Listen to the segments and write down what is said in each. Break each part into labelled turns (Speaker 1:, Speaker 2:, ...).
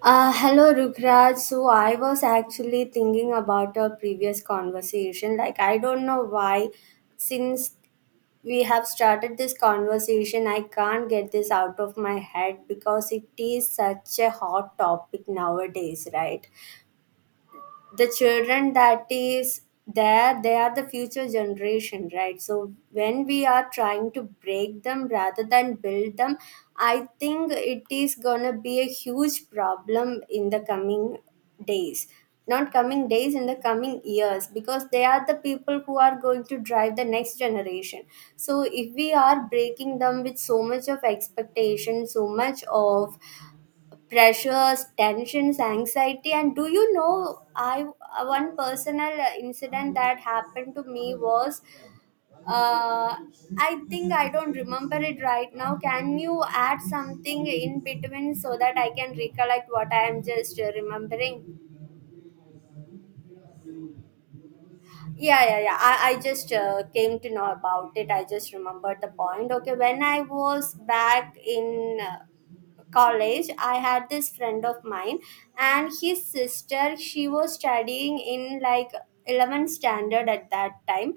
Speaker 1: Hello, Rukraj. So I was actually thinking about our previous conversation. Like, I don't know why, since we have started this conversation, I can't get this out of my head because it is such a hot topic nowadays, right? The children that is there, they are the future generation, right? So when we are trying to break them rather than build them, I think it is going to be a huge problem in the coming days. Not coming days, in the coming years, because they are the people who are going to drive the next generation. So if we are breaking them with so much of expectation, so much of pressures, tensions, anxiety. And do you know, I, one personal incident that happened to me was, uh, I think I don't remember it right now. Can you add something in between so that I can recollect what I am just remembering? Yeah, yeah, yeah. I just came to know about it. I just remembered the point. Okay, when I was back in, college, I had this friend of mine, and his sister, she was studying in, like, 11th standard at that time.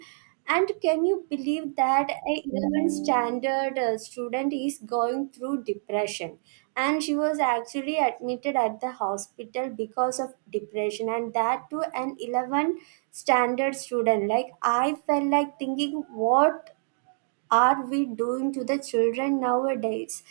Speaker 1: And can you believe that a 11th standard student is going through depression? And she was actually admitted at the hospital because of depression, and that to an 11 standard student. Like, I felt like thinking, what are we doing to the children nowadays?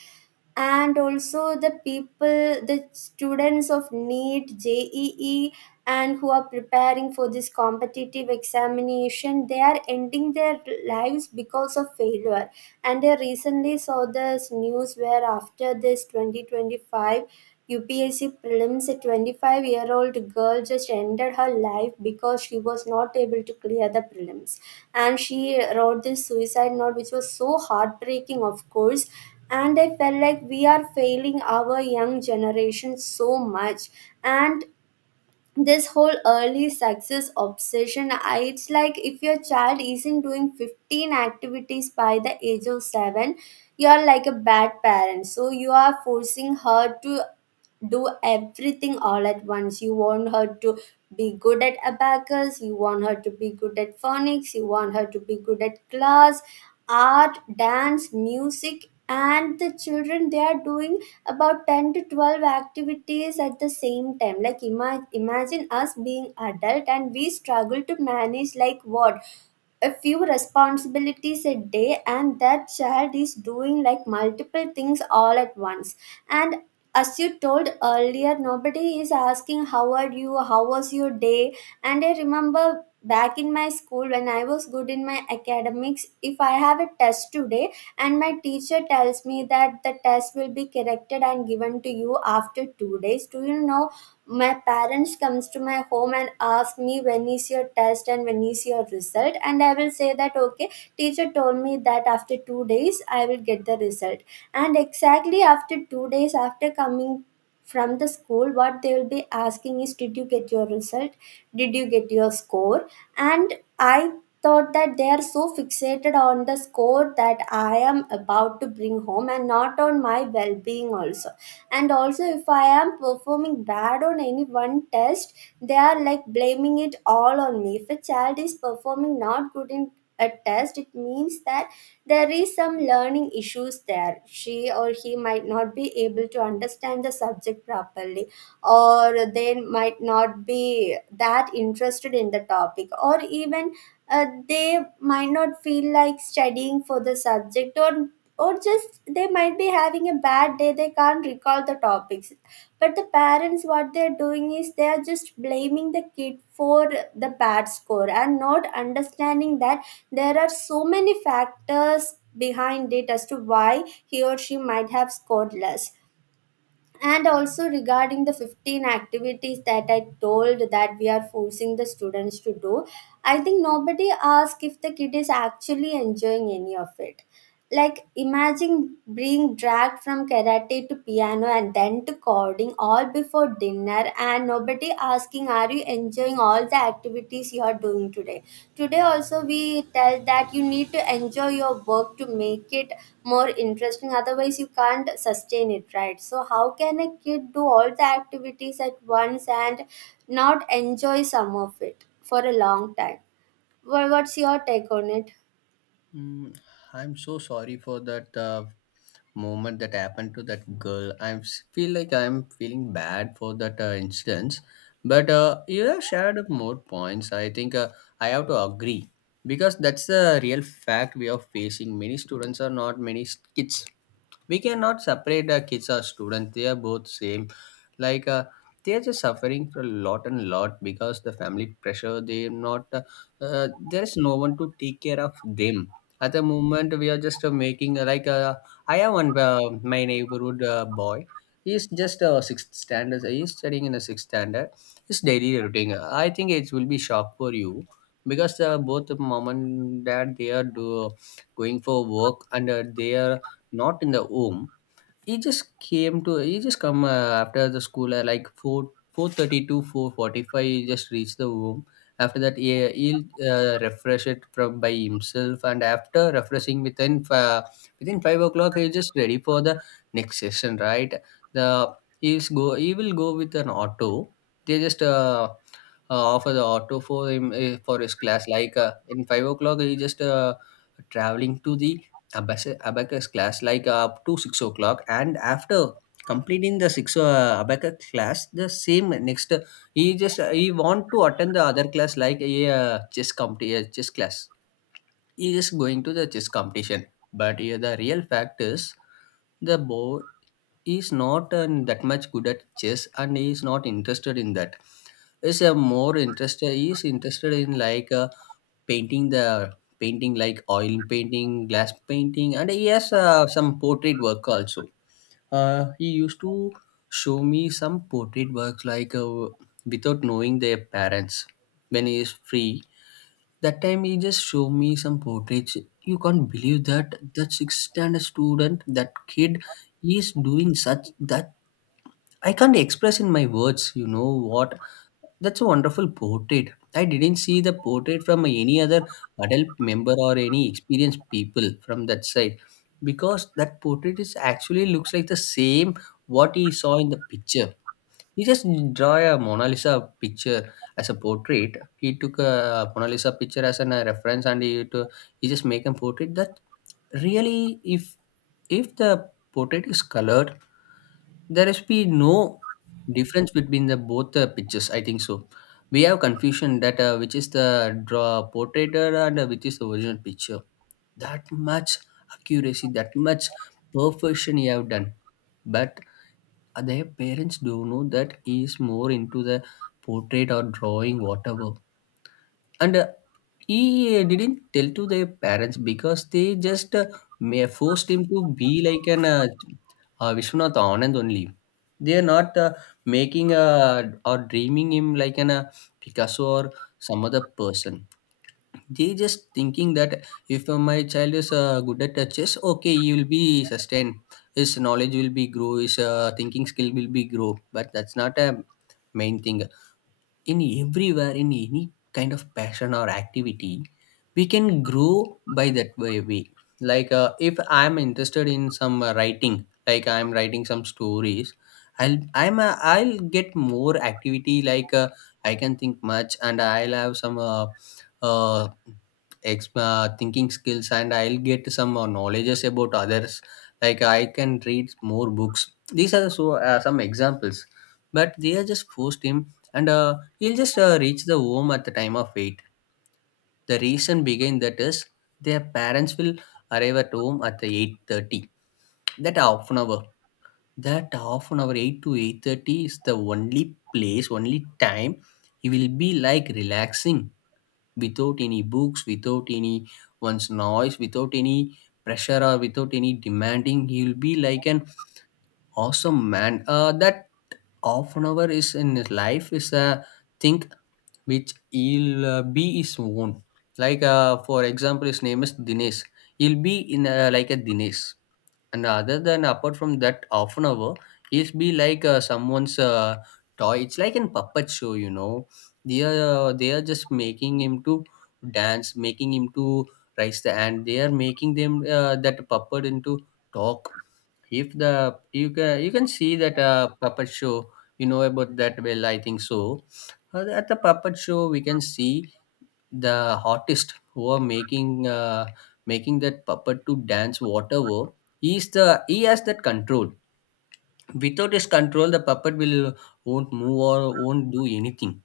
Speaker 1: And also the people, the students of NEAT JEE, and who are preparing for this competitive examination, they are ending their lives because of failure. And I recently saw this news where after this 2025 UPSC prelims, a 25-year-old girl just ended her life because she was not able to clear the prelims. And she wrote this suicide note, which was so heartbreaking, of course. And I felt like we are failing our young generation so much. And this whole early success obsession, it's like if your child isn't doing 15 activities by the age of 7, you are like a bad parent. So you are forcing her to do everything all at once. You want her to be good at abacus, you want her to be good at phonics, you want her to be good at class, art, dance, music, and the children, they are doing about 10 to 12 activities at the same time. Like imagine us being adult and we struggle to manage, like, what, a few responsibilities a day, and that child is doing like multiple things all at once. And as you told earlier, nobody is asking, how are you, how was your day? And I remember back in my school, when I was good in my academics, if I have a test today and my teacher tells me that the test will be corrected and given to you after 2 days, do you know, my parents comes to my home and ask me, when is your test and when is your result, and I will say that okay, teacher told me that after 2 days I will get the result. And exactly after 2 days, after coming from the school, what they will be asking is, did you get your result, did you get your score? And I thought that they are so fixated on the score that I am about to bring home and not on my well-being also. And also if I am performing bad on any one test, they are like blaming it all on me. If a child is performing not good in a test, it means that there is some learning issues there, she or he might not be able to understand the subject properly, or they might not be that interested in the topic, or even, they might not feel like studying for the subject, or just they might be having a bad day, they can't recall the topics. But the parents, what they're doing is, they are just blaming the kid for the bad score and not understanding that there are so many factors behind it as to why he or she might have scored less. And also regarding the 15 activities that I told that we are forcing the students to do, I think nobody asked if the kid is actually enjoying any of it. Like, imagine being dragged from karate to piano and then to coding all before dinner, and nobody asking, are you enjoying all the activities you are doing today? Today also we tell that you need to enjoy your work to make it more interesting, otherwise you can't sustain it, right? So how can a kid do all the activities at once and not enjoy some of it for a long time? Well, what's your take on it?
Speaker 2: Mm, I'm so sorry for that moment that happened to that girl. I feel like I'm feeling bad for that incident. But you have shared more points. I think I have to agree, because that's the real fact we are facing. Many students are not, many kids, we cannot separate the kids or students, they are both same. Like they are just suffering for a lot and lot, because the family pressure, they are not there is no one to take care of them. At the moment, we are just making like I have one my neighborhood boy. He is just sixth standard. He is studying in a sixth standard. His daily routine, I think it will be shock for you, because both mom and dad, they are going for work, and they are not in the home. He just came to. He just come after the school, like four four thirty to 4:45. He just reached the home. After that, he'll refresh it from by himself, and after refreshing, within 5 o'clock, he's just ready for the next session. Right? The He will go with an auto. They just offer the auto for him for his class. Like in 5 o'clock, he just traveling to the abacus class, like up to 6 o'clock, and after completing the 6 abacus class, the same next he want to attend the other class, like a chess class. He is going to the chess competition. But the real fact is, the boy is not that much good at chess, and he is not interested in that. Is a more interested He is interested in, like painting the painting, like oil painting, glass painting, and he has some portrait work also. He used to show me some portrait works, like without knowing their parents. When he is free, that time he just showed me some portraits. You can't believe that, that sixth standard student, that kid, he is doing such that I can't express in my words, you know what? That's a wonderful portrait. I didn't see the portrait from any other adult member or any experienced people from that side, because that portrait is actually looks like the same what he saw in the picture. He just draw a Mona Lisa picture as a portrait. He took a Mona Lisa picture as an, a reference, and he just make a portrait that really, if the portrait is colored, there has been no difference between the both the pictures, I think so. We have confusion that which is the draw portraitor and which is the original picture. That much accuracy, that much perfection he have done. But their parents do know that he is more into the portrait or drawing, whatever. And he didn't tell to their parents, because they just forced him to be like an Vishwanath Anand only. They are not making a or dreaming him like an Picasso or some other person. They just thinking that if my child is good at chess, okay, he will be sustained. His knowledge will be grow. His thinking skill will be grow. But that's not a main thing. In everywhere, in any kind of passion or activity, we can grow by that way. Like if I'm interested in some writing, like I'm writing some stories, I'll get more activity, like I can think much, and I'll have some uh, thinking skills, and I'll get some knowledges about others, like I can read more books. These are so some examples. But they are just forced him. And you'll just reach the home at the time of 8. The reason behind that is their parents will arrive at home at the 8:30. That half an hour. That half an hour, 8 to 8:30, is the only place, only time he will be like relaxing, without any books, without any one's noise, without any pressure, or without any demanding. He will be like an awesome man. That half an hour is in his life is a thing which he'll be his own. Like for example, his name is Dinesh. He'll be in a, like a Dinesh, and other than, apart from that half an hour, he'll be like someone's toy. It's like a puppet show, you know. They are just making him to dance, making him to raise the hand. They are making them that puppet into talk. If the you can see that puppet show. You know about that well, I think so. At the puppet show, we can see the artist who are making making that puppet to dance, whatever. He is the he has that control. Without his control, the puppet will won't move or won't do anything.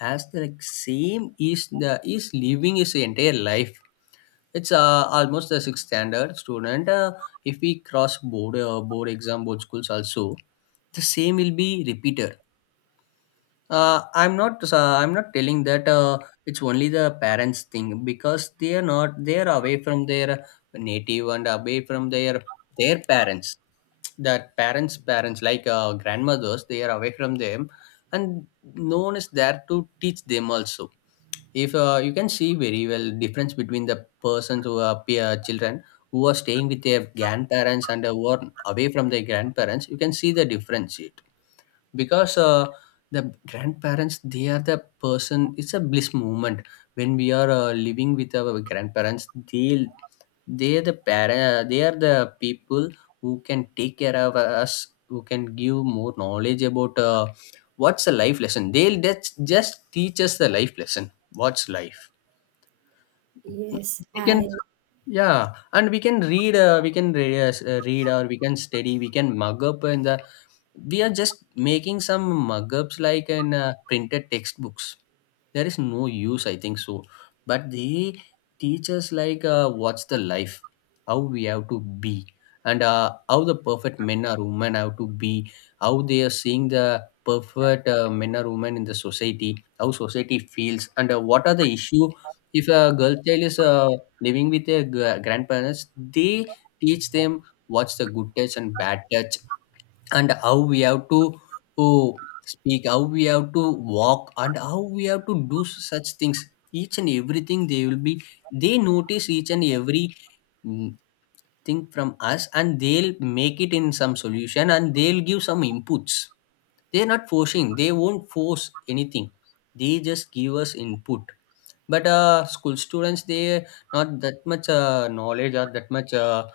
Speaker 2: As the like, same is the is living his entire life. It's almost the sixth standard student. If we cross board exam, board schools also, the same will be repeated. I'm not telling that it's only the parents thing, because they are not. They are away from their native, and away from their parents. That parents' parents, like grandmothers, they are away from them, and no one is there to teach them also. If you can see, very well difference between the persons who are peer children who are staying with their grandparents and who are away from their grandparents, you can see the difference, because the grandparents, they are the person, it's a bliss moment when we are living with our grandparents. They are the people who can take care of us, who can give more knowledge about what's a life lesson. They'll just teach us the life lesson, what's life.
Speaker 1: Yes,
Speaker 2: We can,
Speaker 1: I.
Speaker 2: yeah, and we can read read, or we can study, we can mug up in the, we are just making some mug-ups like in printed textbooks. There is no use, I think so. But they teach us, like what's the life, how we have to be, and how the perfect men or women have to be, how they are seeing the perfect men or women in the society, how society feels, and what are the issue. If a girl child is living with their grandparents, they teach them what's the good touch and bad touch, and how we have to, oh, speak, how we have to walk, and how we have to do such things. Each and everything, they will be, they notice each and every mm, thing from us, and they'll make it in some solution, and they'll give some inputs. They're not forcing, they won't force anything, they just give us input. But school students, they not that much knowledge or that much uh,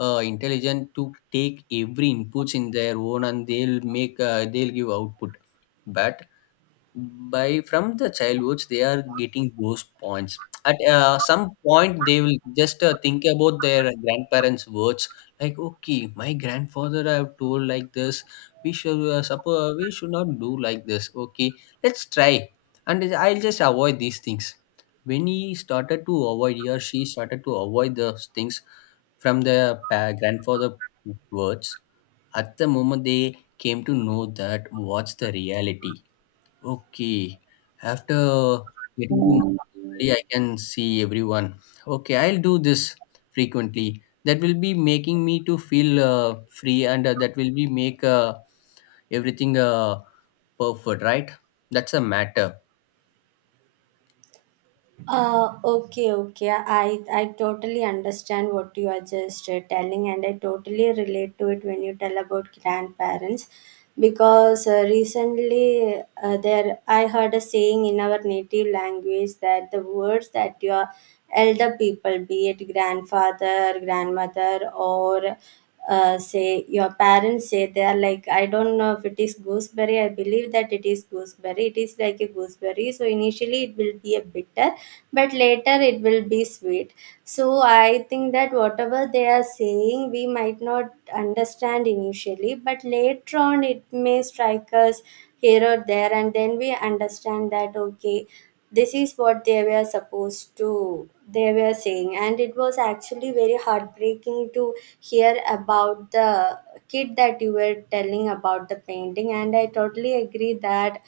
Speaker 2: uh, intelligent to take every inputs in their own, and they'll give output. But by from the childhood, they are getting those points. At some point, they will just think about their grandparents words, like, okay, my grandfather I have told like this, we should, suppose we should not do like this, okay, let's try, and I'll just avoid these things. When he started to avoid, he or she started to avoid those things from the grandfather words, at the moment they came to know that what's the reality. Okay. After getting to normally, I can see everyone. Okay, I'll do this frequently. That will be making me to feel free, and that will be make everything perfect, right? That's a matter.
Speaker 1: Okay, okay. I totally understand what you are just telling, and I totally relate to it when you tell about grandparents, because recently there I heard a saying in our native language that the words that your elder people, be it grandfather, grandmother, or say your parents say, they are like, I don't know, if it is gooseberry, I believe that it is gooseberry, it is like a gooseberry. So initially it will be a bitter, but later it will be sweet. So I think that whatever they are saying, we might not understand initially, but later on it may strike us here or there, and then we understand that okay, this is what they were supposed to, they were saying. And it was actually very heartbreaking to hear about the kid that you were telling about the painting. And I totally agree that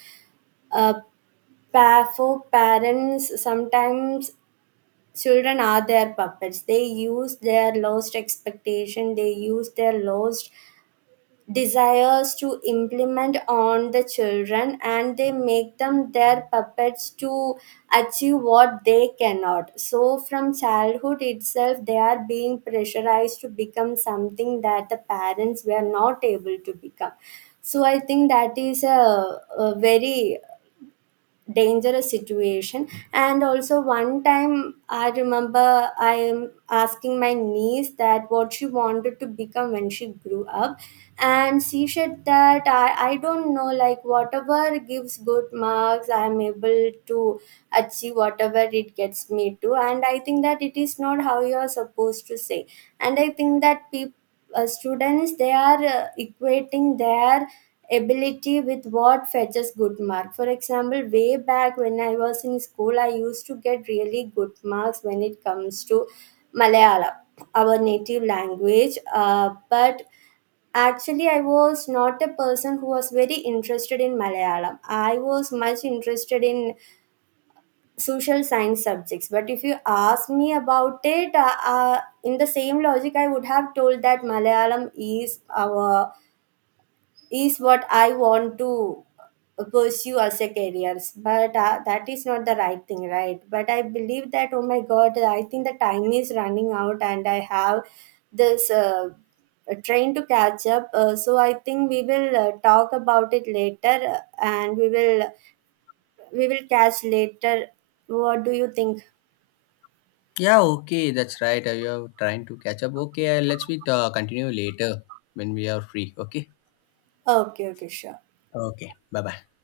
Speaker 1: uh, for parents sometimes children are their puppets, they use their lost expectation, they use their lost desires to implement on the children, and they make them their puppets to achieve what they cannot. So from childhood itself they are being pressurized to become something that the parents were not able to become. So I think that is a very dangerous situation. And also one time I remember I am asking my niece that what she wanted to become when she grew up, and she said that I don't know, like whatever gives good marks I am able to achieve whatever it gets me to. And I think that it is not how you are supposed to say. And I think that people, students, they are equating their ability with what fetches good mark. For example, way back when I was in school, I used to get really good marks when it comes to Malayalam, our native language. uh, but actually I was not a person who was very interested in Malayalam, I was much interested in social science subjects. But if you ask me about it, in the same logic I would have told that Malayalam is our, is what I want to pursue as a career. But that is not the right thing, right? But I believe that, oh my god, I think the time is running out, and I have this train to catch up, so I think we will talk about it later, and we will catch later. What do you think?
Speaker 2: Yeah. Okay, that's right. You're trying to catch up. Okay, let's be continue later when we are free. Okay.
Speaker 1: Okay, okay, sure.
Speaker 2: Okay. Bye bye.